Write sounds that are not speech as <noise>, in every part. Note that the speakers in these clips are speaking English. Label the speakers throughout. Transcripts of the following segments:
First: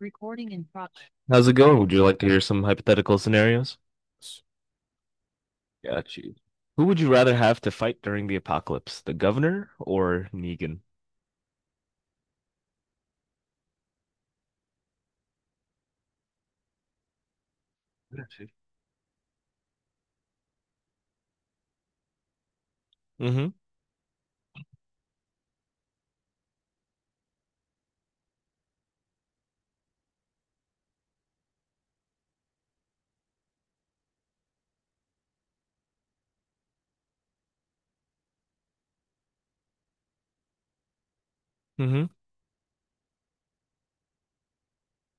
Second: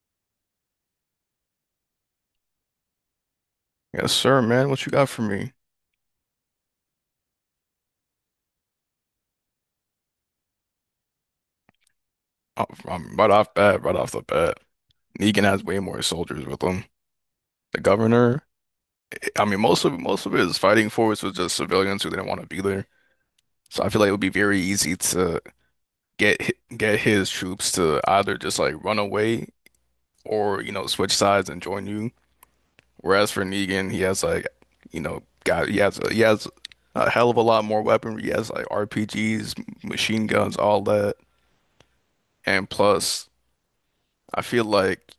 Speaker 1: Recording in progress. How's it going? Would you like to hear some hypothetical scenarios?
Speaker 2: Yes, sir, man. What you got for me?
Speaker 1: Got you. Who would you rather have to fight during the apocalypse, the governor or Negan?
Speaker 2: Oh, I'm right off bat, right off the bat. Negan has way more soldiers with him. The governor, I mean, most of his fighting force was just civilians who didn't want to be there.
Speaker 1: Mm-hmm.
Speaker 2: So I feel like it would be very easy to get his troops to either just like run away or, you know, switch sides and join you. Whereas for Negan, he has like, you know, got he has a hell of a lot more weaponry. He has like RPGs, machine guns, all that.
Speaker 1: Mm-hmm.
Speaker 2: And plus, I feel like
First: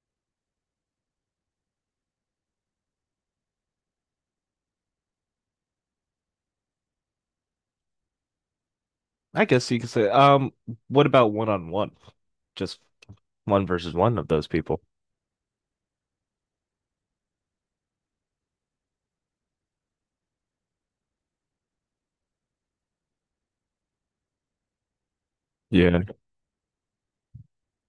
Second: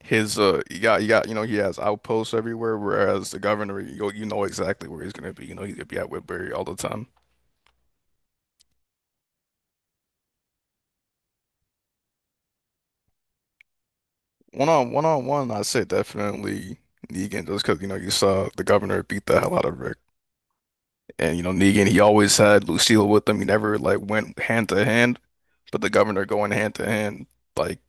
Speaker 2: his you got you got you know he has outposts everywhere, whereas the governor, you know exactly where he's gonna be. You know he's gonna be at Whitbury all the time.
Speaker 1: I guess you could say, um, what about one on one? Just one versus one of those
Speaker 2: One
Speaker 1: people.
Speaker 2: on one on one, I say definitely Negan, just because, you know, you saw the governor beat the hell out of Rick, and you know Negan, he always had Lucille with him, he never like went hand to hand. But the
Speaker 1: Yeah.
Speaker 2: governor going hand to hand, like,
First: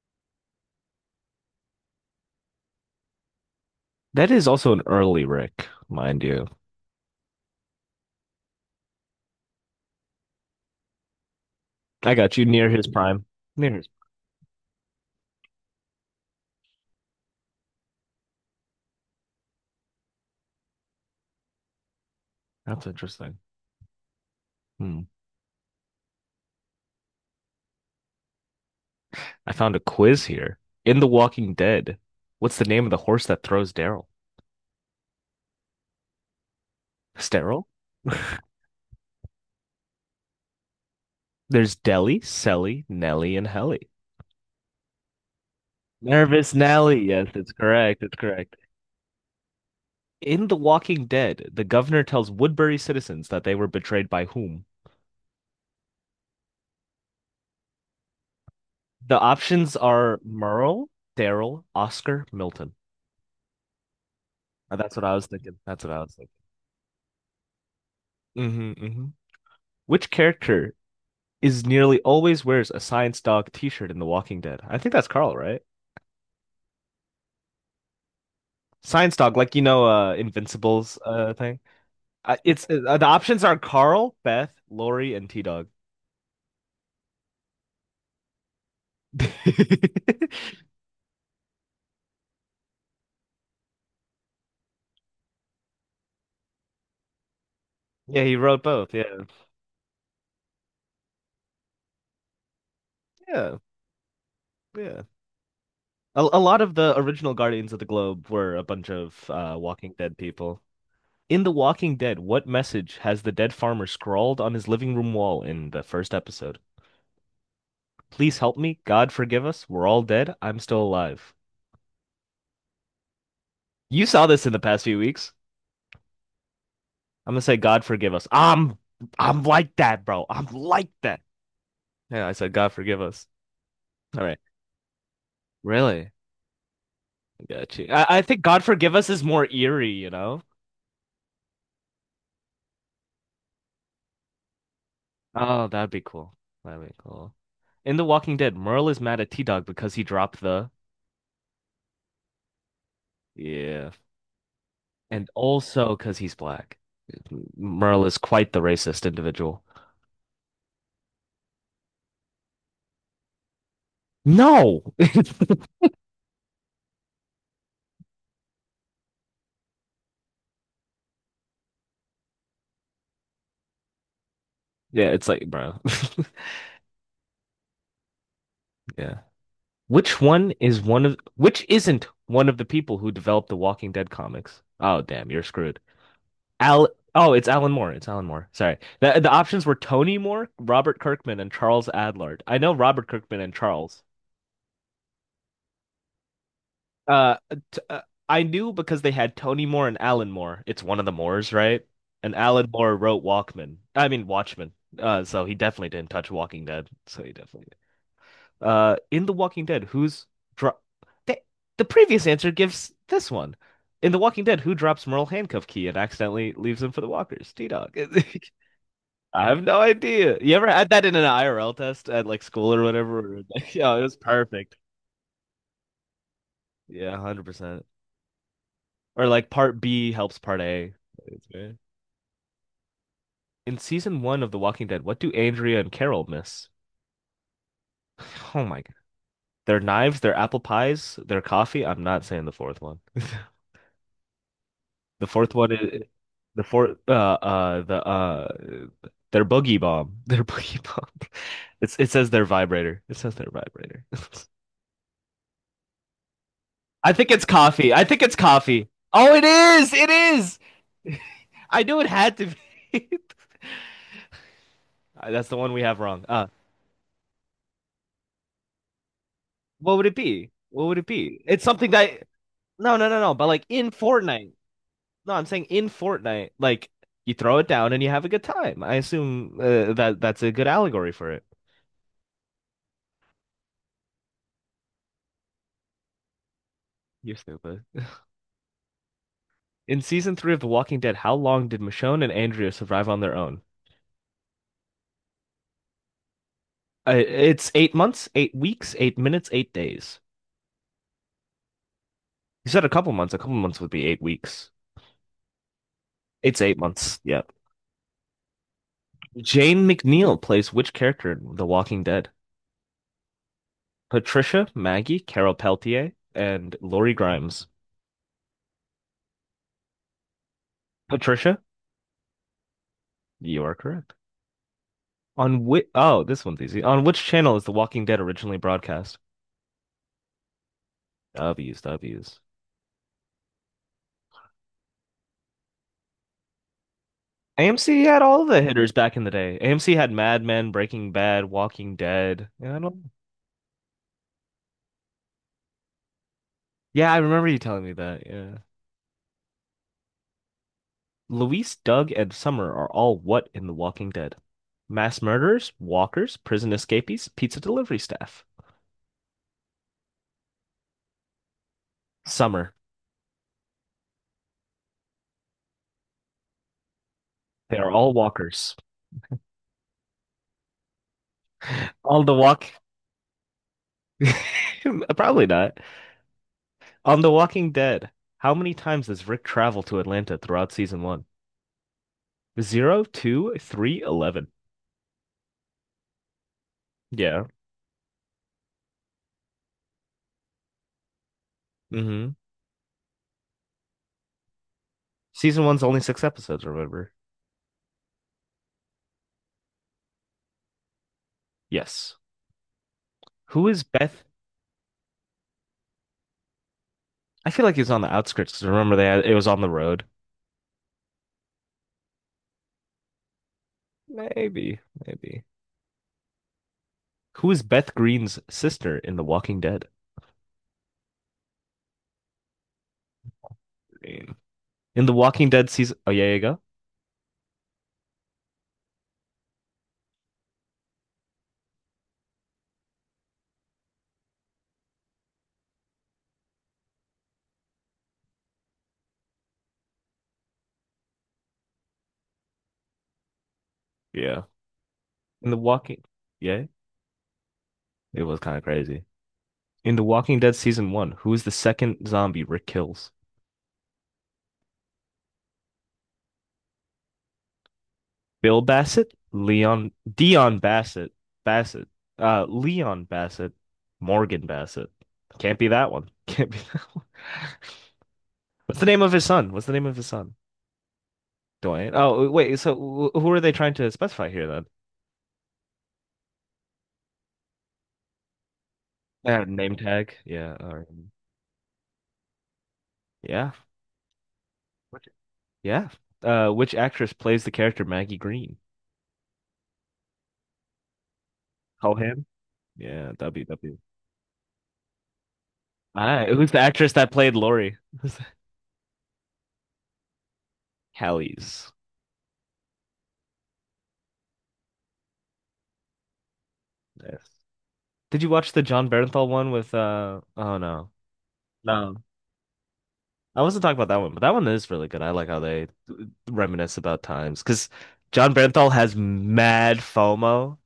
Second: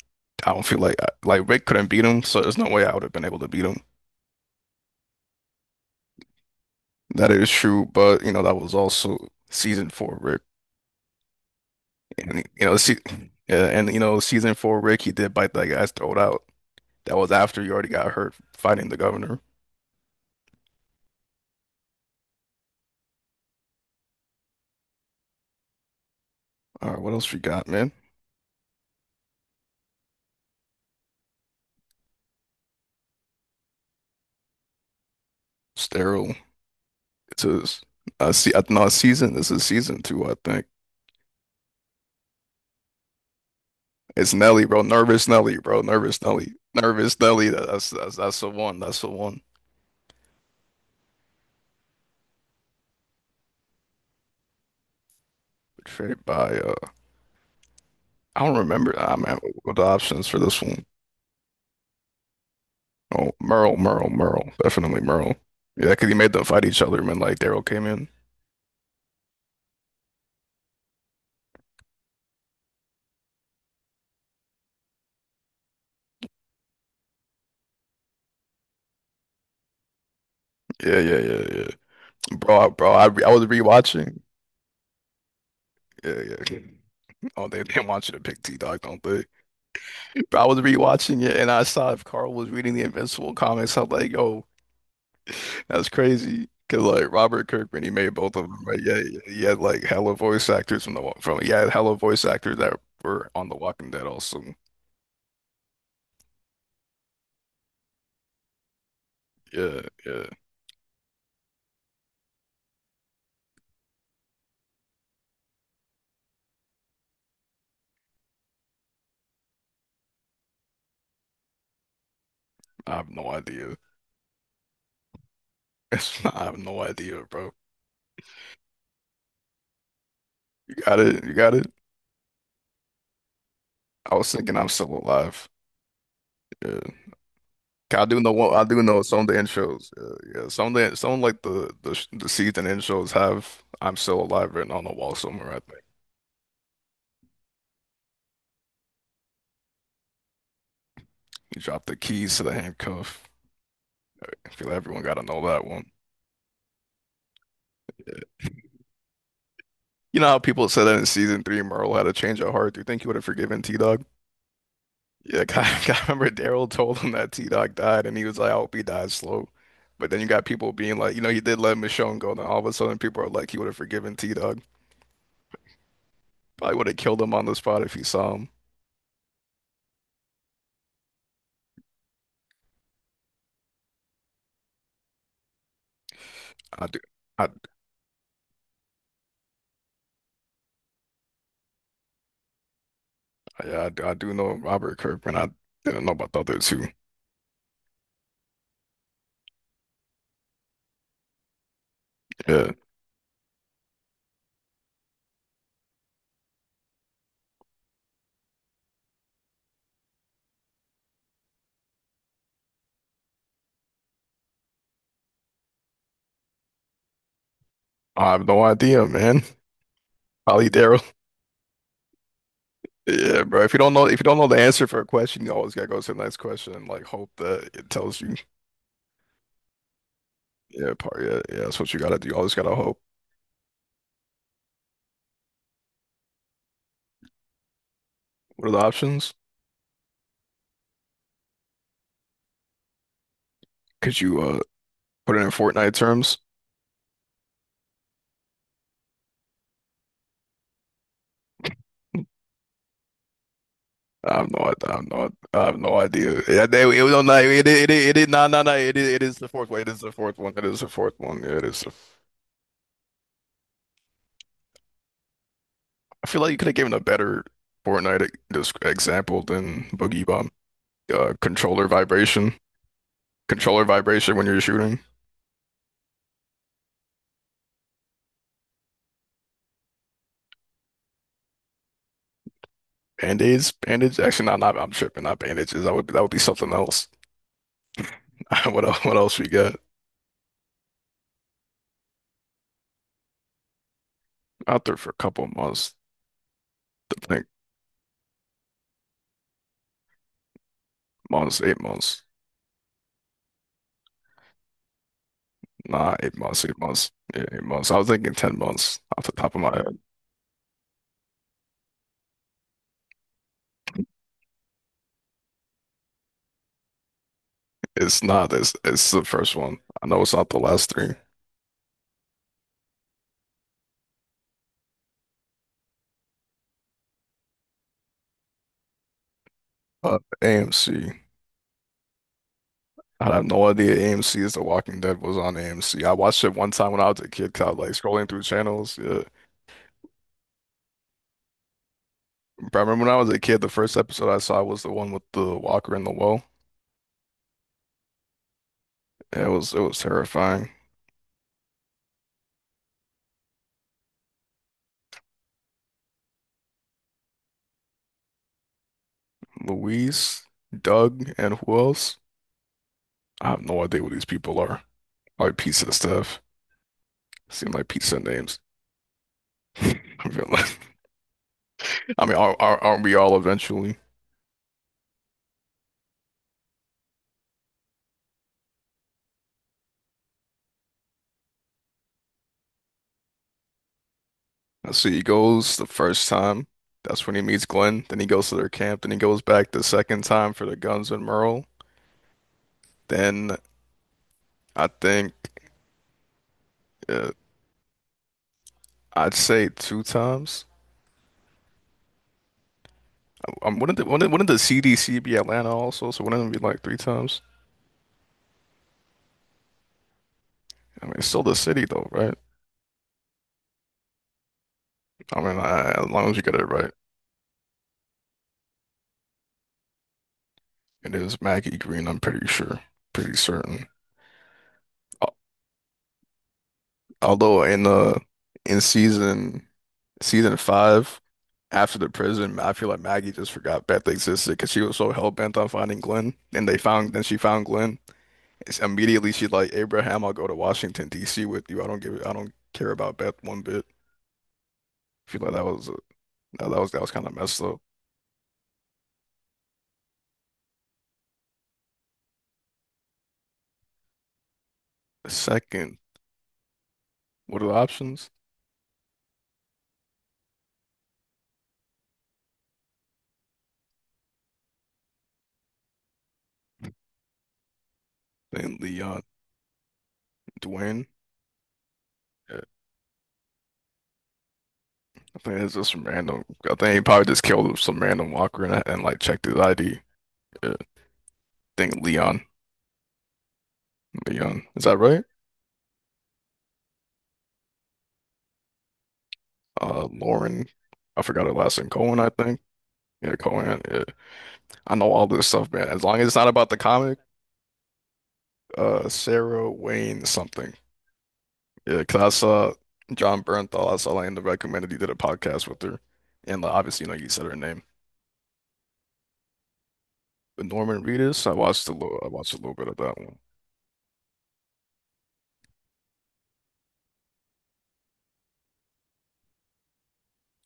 Speaker 2: I don't feel like, Rick couldn't beat him, so there's no way I would have been able to beat him.
Speaker 1: That is also an early Rick, mind you.
Speaker 2: That is true, but you know that was also season four Rick.
Speaker 1: I got
Speaker 2: And
Speaker 1: you
Speaker 2: you
Speaker 1: near
Speaker 2: know,
Speaker 1: his
Speaker 2: see,
Speaker 1: prime.
Speaker 2: yeah,
Speaker 1: Near his.
Speaker 2: and you know, season four, Rick, he did bite that guy's throat out. That was after you already got hurt fighting the governor.
Speaker 1: That's interesting. Hmm.
Speaker 2: All right, what else we got, man?
Speaker 1: I found a quiz here. In The Walking Dead, what's the name of the horse that throws Daryl?
Speaker 2: Sterile. This
Speaker 1: Sterile?
Speaker 2: is see, no, season. This is season two, I think.
Speaker 1: There's Deli, Selly, Nelly, and Helly.
Speaker 2: It's Nelly, bro. Nervous Nelly, bro. Nervous
Speaker 1: Nervous
Speaker 2: Nelly.
Speaker 1: Nelly.
Speaker 2: Nervous
Speaker 1: Yes,
Speaker 2: Nelly.
Speaker 1: it's
Speaker 2: That's
Speaker 1: correct. It's
Speaker 2: that's the
Speaker 1: correct.
Speaker 2: one. That's the one.
Speaker 1: In The Walking Dead, the governor tells Woodbury citizens that they were betrayed by whom?
Speaker 2: Portrayed by I don't remember. Ah,
Speaker 1: The
Speaker 2: man, what
Speaker 1: options
Speaker 2: the
Speaker 1: are
Speaker 2: options for this one?
Speaker 1: Merle, Daryl, Oscar, Milton.
Speaker 2: Oh, Merle.
Speaker 1: That's
Speaker 2: Definitely
Speaker 1: what I was
Speaker 2: Merle.
Speaker 1: thinking. That's
Speaker 2: Yeah,
Speaker 1: what I
Speaker 2: because he
Speaker 1: was
Speaker 2: made them fight each other, man. Like Daryl came in.
Speaker 1: thinking. Hmm. Which character is nearly always wears a science dog t-shirt in The Walking Dead? I think that's Carl, right? Science dog, like Invincible's
Speaker 2: Yeah, yeah, yeah,
Speaker 1: thing.
Speaker 2: yeah.
Speaker 1: It's
Speaker 2: Bro,
Speaker 1: the
Speaker 2: I
Speaker 1: options
Speaker 2: was
Speaker 1: are Carl,
Speaker 2: rewatching.
Speaker 1: Beth, Lori, and T-Dog.
Speaker 2: Yeah, yeah. Oh, they didn't want you to pick T-Dog, don't they? But I
Speaker 1: <laughs>
Speaker 2: was rewatching it, and I saw if Carl was reading the Invincible comics. I'm like, yo, that's crazy. Cause like Robert Kirkman, he made
Speaker 1: Yeah, he
Speaker 2: both of them,
Speaker 1: wrote
Speaker 2: right?
Speaker 1: both.
Speaker 2: Yeah,
Speaker 1: Yeah.
Speaker 2: yeah, he had like hella voice actors from, yeah, hella voice actors that were on The
Speaker 1: Yeah.
Speaker 2: Walking Dead also.
Speaker 1: Yeah. A lot of the original Guardians of the Globe were a bunch of
Speaker 2: Yeah,
Speaker 1: Walking Dead
Speaker 2: yeah.
Speaker 1: people. In The Walking Dead, what message has the dead farmer scrawled on his living room wall in the first episode? Please help me. God forgive us. We're all dead. I'm still alive.
Speaker 2: I have no idea.
Speaker 1: You saw this in the past few weeks.
Speaker 2: <laughs> I have no idea,
Speaker 1: I'm gonna
Speaker 2: bro.
Speaker 1: say God forgive us. I'm like that, bro. I'm
Speaker 2: You
Speaker 1: like
Speaker 2: got
Speaker 1: that.
Speaker 2: it. You got it.
Speaker 1: Yeah, I said God forgive us.
Speaker 2: I
Speaker 1: All
Speaker 2: was
Speaker 1: right.
Speaker 2: thinking I'm still alive.
Speaker 1: Really?
Speaker 2: Yeah.
Speaker 1: I got you. I,
Speaker 2: I do
Speaker 1: I
Speaker 2: know
Speaker 1: think
Speaker 2: one,
Speaker 1: God
Speaker 2: I do
Speaker 1: forgive
Speaker 2: know
Speaker 1: us
Speaker 2: some
Speaker 1: is
Speaker 2: of the
Speaker 1: more eerie,
Speaker 2: intros.
Speaker 1: you know?
Speaker 2: Yeah, some of the some like the sh- the season intros have "I'm Still Alive" written on the wall somewhere, I
Speaker 1: Oh,
Speaker 2: think.
Speaker 1: that'd be cool. That'd be cool. In The Walking Dead, Merle is mad at T-Dog because he dropped the,
Speaker 2: You drop the keys to the handcuff.
Speaker 1: yeah,
Speaker 2: I feel like everyone got to
Speaker 1: and
Speaker 2: know that one.
Speaker 1: also because he's black. Merle is quite the racist individual.
Speaker 2: You know how people said that in season three, Merle had a change of heart. Do you think he would have forgiven T-Dog?
Speaker 1: No. <laughs>
Speaker 2: Yeah. <laughs> I remember Daryl told him that T-Dog died, and he was like, "I hope he dies slow." But then you got people being like, you know, he did let Michonne go, and then all of a sudden people are like, he would have forgiven T-Dog.
Speaker 1: Yeah, it's like, bro.
Speaker 2: Probably would have killed him on the spot if he saw him.
Speaker 1: <laughs> Yeah. Which isn't one of the people who developed the Walking Dead comics? Oh, damn, you're screwed. Al
Speaker 2: I do.
Speaker 1: Oh, it's Alan Moore. It's Alan Moore. Sorry. The options were Tony Moore, Robert Kirkman, and Charles Adlard. I know Robert Kirkman and
Speaker 2: Yeah,
Speaker 1: Charles.
Speaker 2: I do know Robert Kirkman. I didn't know about the other two.
Speaker 1: Uh, t I knew because they had Tony Moore and Alan Moore. It's one of the Moores, right? And Alan
Speaker 2: Yeah,
Speaker 1: Moore wrote Walkman. I mean Watchmen. So he definitely didn't touch Walking Dead. So he definitely did. In The Walking Dead, dro- the previous answer gives this one. In The Walking Dead, who drops Merle handcuff key and accidentally leaves him for the walkers? T-Dog.
Speaker 2: I have no idea,
Speaker 1: <laughs>
Speaker 2: man.
Speaker 1: I have no idea. You ever
Speaker 2: Probably
Speaker 1: had
Speaker 2: Daryl.
Speaker 1: that in an IRL test at like school or whatever?
Speaker 2: Yeah, bro.
Speaker 1: <laughs> Yeah, it
Speaker 2: If
Speaker 1: was
Speaker 2: you don't know the
Speaker 1: perfect.
Speaker 2: answer for a question, you always gotta go to the next question and like
Speaker 1: Yeah,
Speaker 2: hope that
Speaker 1: 100%.
Speaker 2: it tells you.
Speaker 1: Or like part B helps part
Speaker 2: Yeah,
Speaker 1: A.
Speaker 2: part. Yeah,
Speaker 1: It's
Speaker 2: yeah.
Speaker 1: very-
Speaker 2: That's what you gotta do. You always gotta hope.
Speaker 1: In season one of The Walking Dead, what do Andrea and Carol miss? <sighs> Oh
Speaker 2: What are the
Speaker 1: my God.
Speaker 2: options?
Speaker 1: Their knives, their apple pies, their coffee. I'm not saying the fourth one. <laughs>
Speaker 2: Could you
Speaker 1: The
Speaker 2: put it in
Speaker 1: fourth one
Speaker 2: Fortnite
Speaker 1: is
Speaker 2: terms?
Speaker 1: the fourth uh uh the uh their boogie bomb. <laughs> Their boogie bomb. It says their vibrator. It says their vibrator.
Speaker 2: I have no idea. Yeah, they,
Speaker 1: <laughs>
Speaker 2: it,
Speaker 1: I
Speaker 2: was on
Speaker 1: think it's
Speaker 2: that- it, it, it,
Speaker 1: coffee. I
Speaker 2: it,
Speaker 1: think
Speaker 2: it,
Speaker 1: it's
Speaker 2: no, no, no,
Speaker 1: coffee.
Speaker 2: it
Speaker 1: Oh,
Speaker 2: is
Speaker 1: it
Speaker 2: the fourth one. It
Speaker 1: is.
Speaker 2: is
Speaker 1: It
Speaker 2: the fourth one.
Speaker 1: is.
Speaker 2: It is the fourth
Speaker 1: <laughs>
Speaker 2: one. Yeah, it is.
Speaker 1: I
Speaker 2: The
Speaker 1: knew it had to be. <laughs> That's the one we have wrong.
Speaker 2: I feel like you could have given a better just example than
Speaker 1: What would it
Speaker 2: Boogie
Speaker 1: be?
Speaker 2: Bomb.
Speaker 1: What would it
Speaker 2: Uh,
Speaker 1: be? It's
Speaker 2: controller
Speaker 1: something that,
Speaker 2: vibration,
Speaker 1: no, no, no, no. But like
Speaker 2: controller
Speaker 1: in
Speaker 2: vibration when
Speaker 1: Fortnite,
Speaker 2: you're shooting.
Speaker 1: no, I'm saying in Fortnite, like you throw it down and you have a good time. I assume that that's a good allegory for it.
Speaker 2: Band-aids, band Actually, not. I'm tripping. Not bandages. That would be something else.
Speaker 1: You're stupid.
Speaker 2: <laughs> What else? What else we got
Speaker 1: <laughs> In season three of The Walking Dead, how long did Michonne and Andrea survive on their own?
Speaker 2: out there for a couple of months? I think
Speaker 1: It's 8 months, 8 weeks, 8 minutes, 8 days.
Speaker 2: 8 months.
Speaker 1: You said a couple months. A couple months would be 8 weeks. It's eight months. Yep.
Speaker 2: 8 months. I was thinking 10 months off the top of my
Speaker 1: Jane
Speaker 2: head.
Speaker 1: McNeil plays which character in The Walking Dead? Patricia, Maggie, Carol Peltier, and Lori Grimes.
Speaker 2: It's not. It's the first one. I know it's not the last three.
Speaker 1: Patricia, you are correct. On which? Oh, this one's easy. On which channel is The Walking Dead originally broadcast?
Speaker 2: AMC.
Speaker 1: W's, W's.
Speaker 2: I have no idea. AMC is. The Walking Dead was on AMC. I watched it one time when I was a kid, kind of like
Speaker 1: AMC had
Speaker 2: scrolling through
Speaker 1: all the hitters
Speaker 2: channels.
Speaker 1: back
Speaker 2: Yeah.
Speaker 1: in the day. AMC had Mad Men, Breaking Bad, Walking Dead. Yeah,
Speaker 2: But
Speaker 1: I
Speaker 2: I remember
Speaker 1: don't.
Speaker 2: when I was a kid, the first episode I saw was the one with the walker in the well.
Speaker 1: Yeah, I remember you telling me that. Yeah.
Speaker 2: It was terrifying.
Speaker 1: Luis, Doug, and Summer are all what in The Walking Dead? Mass murderers, walkers, prison escapees, pizza delivery staff.
Speaker 2: Louise, Doug, and who else?
Speaker 1: Summer.
Speaker 2: I have no idea what these people are. Like pizza stuff. Seem
Speaker 1: They
Speaker 2: like
Speaker 1: are all
Speaker 2: pizza names.
Speaker 1: walkers.
Speaker 2: <laughs> I feel like,
Speaker 1: All
Speaker 2: I
Speaker 1: the
Speaker 2: mean,
Speaker 1: walk
Speaker 2: aren't we all eventually?
Speaker 1: <laughs> Probably not. On The Walking Dead, how many times does Rick travel to Atlanta throughout season one? Zero, two, three, 11.
Speaker 2: So he goes the first time. That's when he
Speaker 1: Yeah.
Speaker 2: meets Glenn. Then he goes to their camp. Then he goes back the second time for the guns and Merle.
Speaker 1: hmm
Speaker 2: Then I think
Speaker 1: Season one's only six episodes, remember?
Speaker 2: uh, I'd say two times.
Speaker 1: Yes. Who is Beth?
Speaker 2: Wouldn't the CDC be Atlanta also? So wouldn't it be like three times?
Speaker 1: I feel like he was on the outskirts 'cause remember it was on the road.
Speaker 2: I mean, it's still the city though, right?
Speaker 1: Maybe,
Speaker 2: I
Speaker 1: maybe.
Speaker 2: mean, I, as long as you get it right,
Speaker 1: Who is Beth Greene's sister in The Walking Dead?
Speaker 2: it is Maggie Green. I'm pretty sure, pretty certain.
Speaker 1: Green. In The
Speaker 2: Al-
Speaker 1: Walking Dead season. Oh, yeah, yeah, go.
Speaker 2: Although in in season season five, after the prison, I feel like Maggie just forgot Beth existed because she was so hell bent on finding Glenn, and they found then she found Glenn. It's immediately she's like, Abraham, I'll go to Washington, D.C. with you. I don't care about Beth one bit.
Speaker 1: Yeah.
Speaker 2: I feel
Speaker 1: In
Speaker 2: like
Speaker 1: The
Speaker 2: that was
Speaker 1: Walking. Yeah,
Speaker 2: that was that was kind of messed up.
Speaker 1: it was kind of crazy. In The Walking Dead season one, who is the second zombie Rick kills?
Speaker 2: Second, what are the options?
Speaker 1: Bill Bassett, Leon, Dion Bassett, Bassett, Leon Bassett, Morgan Bassett. Can't be that one. <laughs> Can't be that one. <laughs>
Speaker 2: Then
Speaker 1: What's the name of
Speaker 2: Leon,
Speaker 1: his son? What's the name of his son?
Speaker 2: Dwayne.
Speaker 1: Dwayne. Oh, wait.
Speaker 2: Yeah,
Speaker 1: So who are they trying to specify here then?
Speaker 2: I think it's just some random. I think he probably just killed some random walker and, like checked his
Speaker 1: Name
Speaker 2: ID.
Speaker 1: tag. Yeah.
Speaker 2: Yeah, I
Speaker 1: or-
Speaker 2: think
Speaker 1: yeah.
Speaker 2: Leon, is that
Speaker 1: Which-
Speaker 2: right?
Speaker 1: Yeah. Which actress plays the character Maggie Green?
Speaker 2: Lauren, I forgot her last name. Cohen,
Speaker 1: Cohan?
Speaker 2: I think.
Speaker 1: Yeah.
Speaker 2: Yeah,
Speaker 1: W. W.
Speaker 2: Cohen. Yeah. I know all this stuff, man. As
Speaker 1: All
Speaker 2: long as
Speaker 1: right.
Speaker 2: it's not
Speaker 1: Who's the
Speaker 2: about the
Speaker 1: actress that
Speaker 2: comic,
Speaker 1: played Lori? <laughs> Who's
Speaker 2: Sarah Wayne something.
Speaker 1: Callies.
Speaker 2: Yeah, because I saw John Bernthal. I saw like in the recommended he did a podcast with her, and like, obviously, you know,
Speaker 1: Yes.
Speaker 2: you said her name.
Speaker 1: Did you watch the John Bernthal one with oh
Speaker 2: But
Speaker 1: no.
Speaker 2: Norman Reedus,
Speaker 1: No.
Speaker 2: I watched a little bit of that one.
Speaker 1: I wasn't talking about that one, but that one is really good. I like how they reminisce about times because John Bernthal has mad FOMO.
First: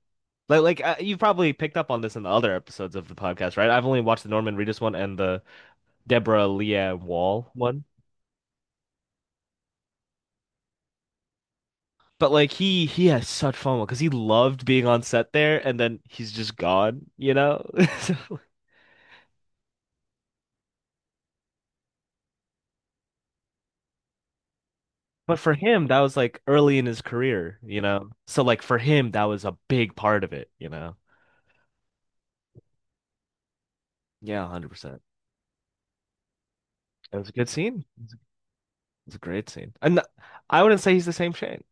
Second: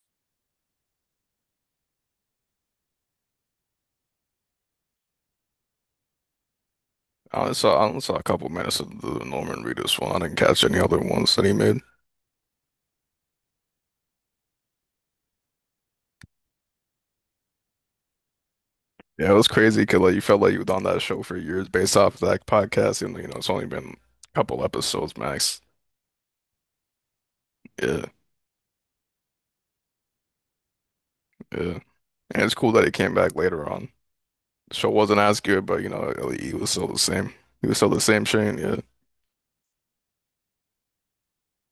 Speaker 1: You probably picked up on this in the other episodes of the podcast, right? I've only watched the Norman Reedus one and the Deborah Leah Wall one.
Speaker 2: I only saw a couple minutes of the Norman Reedus one. I didn't catch any other ones that he made.
Speaker 1: But like he has such FOMO because he loved being on set there and then he's just gone, you know? <laughs> So,
Speaker 2: Yeah, it was crazy because like you felt like you was on that show for years based off that podcast, and you know it's only been a couple episodes
Speaker 1: but for
Speaker 2: max.
Speaker 1: him, that was like early in his career, you
Speaker 2: Yeah,
Speaker 1: know? So like for him, that was a big part of it, you know?
Speaker 2: yeah, and it's cool that he came back later on.
Speaker 1: Yeah,
Speaker 2: The show
Speaker 1: 100%.
Speaker 2: wasn't as good, but you know he was still the
Speaker 1: It was a
Speaker 2: same.
Speaker 1: good
Speaker 2: He was
Speaker 1: scene.
Speaker 2: still the
Speaker 1: It
Speaker 2: same Shane. Yeah.
Speaker 1: was a great scene. And I wouldn't say he's the same Shane.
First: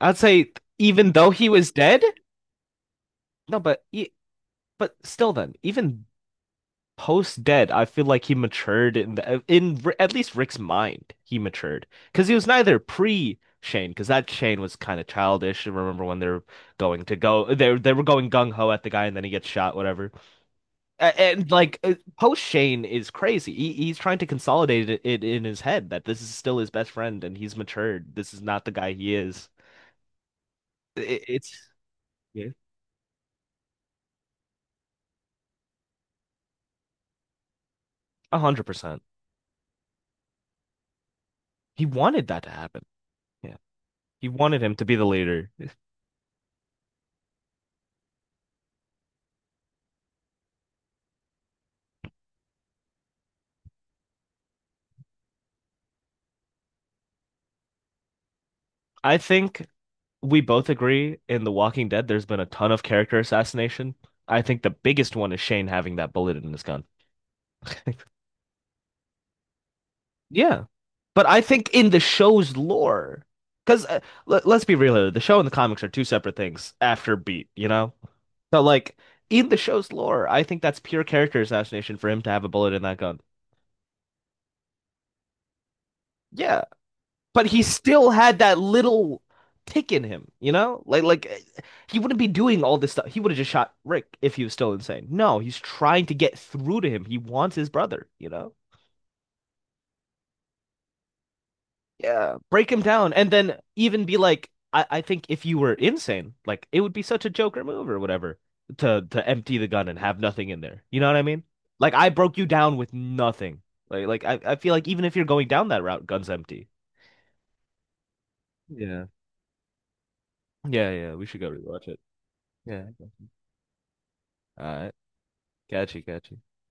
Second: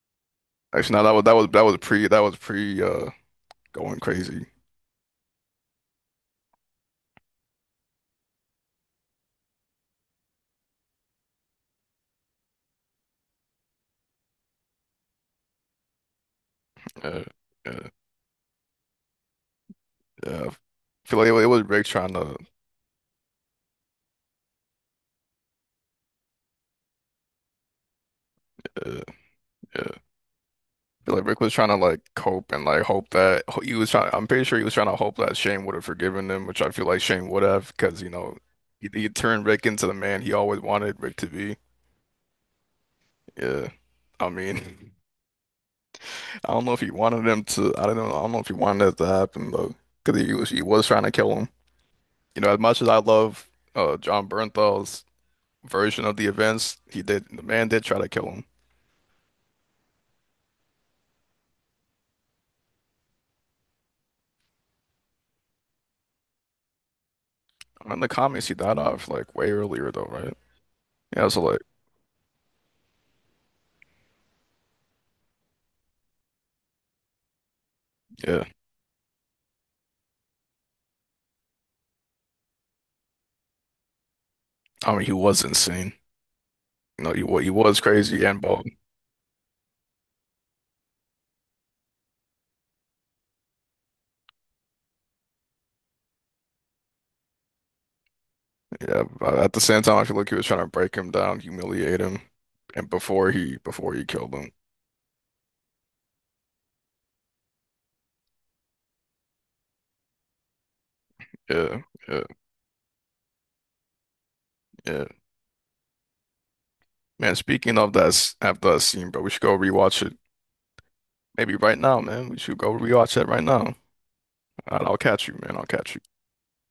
Speaker 1: I'd say
Speaker 2: Actually, no,
Speaker 1: even though he
Speaker 2: that
Speaker 1: was
Speaker 2: was
Speaker 1: dead,
Speaker 2: pre, that was pre,
Speaker 1: no, but
Speaker 2: going
Speaker 1: e
Speaker 2: crazy.
Speaker 1: but still then, even post dead, I feel like he matured in the in at least Rick's mind, he matured. Because he was neither pre Shane, because that Shane was kind of childish. I remember when they're going to
Speaker 2: Uh,
Speaker 1: go,
Speaker 2: yeah,
Speaker 1: they were going gung ho at the guy, and then he gets shot, whatever.
Speaker 2: yeah. I feel like it
Speaker 1: And
Speaker 2: was
Speaker 1: like
Speaker 2: Rick trying to,
Speaker 1: post Shane is crazy. He's trying to consolidate it, it in his head that this is still his best friend and he's matured. This is not the guy
Speaker 2: uh,
Speaker 1: he is.
Speaker 2: yeah. I feel
Speaker 1: It,
Speaker 2: like Rick was
Speaker 1: it's
Speaker 2: trying to like
Speaker 1: yeah,
Speaker 2: cope and like hope that he was trying. I'm pretty sure he was trying to hope that Shane would have forgiven him, which I feel like Shane would have, because you know
Speaker 1: a hundred percent.
Speaker 2: he turned Rick into the man he always wanted Rick to be.
Speaker 1: He wanted that to happen. Yeah,
Speaker 2: Yeah,
Speaker 1: he
Speaker 2: I
Speaker 1: wanted him to
Speaker 2: mean,
Speaker 1: be the leader.
Speaker 2: <laughs> I don't know if he wanted him to. I don't know. I don't know if he wanted that to happen though, because he was trying to kill him. You know, as much as I love John Bernthal's version of the events, he did the man did try to kill him.
Speaker 1: I think we both agree in The Walking Dead. There's been a ton of character assassination. I think the biggest one is Shane having that bullet in his gun. <laughs>
Speaker 2: In the comics, he died off like way earlier though, right?
Speaker 1: Yeah. But
Speaker 2: Yeah,
Speaker 1: I
Speaker 2: so like,
Speaker 1: think in the show's lore, because let's be real here, the show and the comics are two separate things after Beat, you know?
Speaker 2: yeah,
Speaker 1: So, like, in the show's lore, I think that's pure character assassination for him to have a bullet in that gun.
Speaker 2: I mean, he was insane.
Speaker 1: Yeah.
Speaker 2: You know,
Speaker 1: But
Speaker 2: he
Speaker 1: he
Speaker 2: was
Speaker 1: still
Speaker 2: crazy
Speaker 1: had
Speaker 2: and
Speaker 1: that
Speaker 2: bald.
Speaker 1: little tick in him, you know? He wouldn't be doing all this stuff. He would have just shot Rick if he was still insane. No, he's trying to get through to him. He wants his brother, you know?
Speaker 2: Yeah, but at the same time, I feel like he was trying to break him down, humiliate him,
Speaker 1: Yeah, break him
Speaker 2: and
Speaker 1: down, and then
Speaker 2: before
Speaker 1: even
Speaker 2: he
Speaker 1: be
Speaker 2: killed
Speaker 1: like,
Speaker 2: him.
Speaker 1: I think if you were insane, like it would be such a Joker move or whatever to empty the gun and have nothing in there. You know what I mean?
Speaker 2: Yeah,
Speaker 1: Like I
Speaker 2: yeah,
Speaker 1: broke you down with nothing. Like I feel like even
Speaker 2: yeah.
Speaker 1: if you're going down that route, gun's empty.
Speaker 2: Man, speaking of that, after that
Speaker 1: Yeah.
Speaker 2: scene, bro, we should go rewatch it.
Speaker 1: Yeah, yeah, we should go
Speaker 2: Maybe right
Speaker 1: rewatch it.
Speaker 2: now, man. We should go
Speaker 1: Yeah.
Speaker 2: rewatch that right now.
Speaker 1: All
Speaker 2: All right,
Speaker 1: right,
Speaker 2: I'll catch you, man. I'll catch
Speaker 1: catchy,
Speaker 2: you.
Speaker 1: catchy.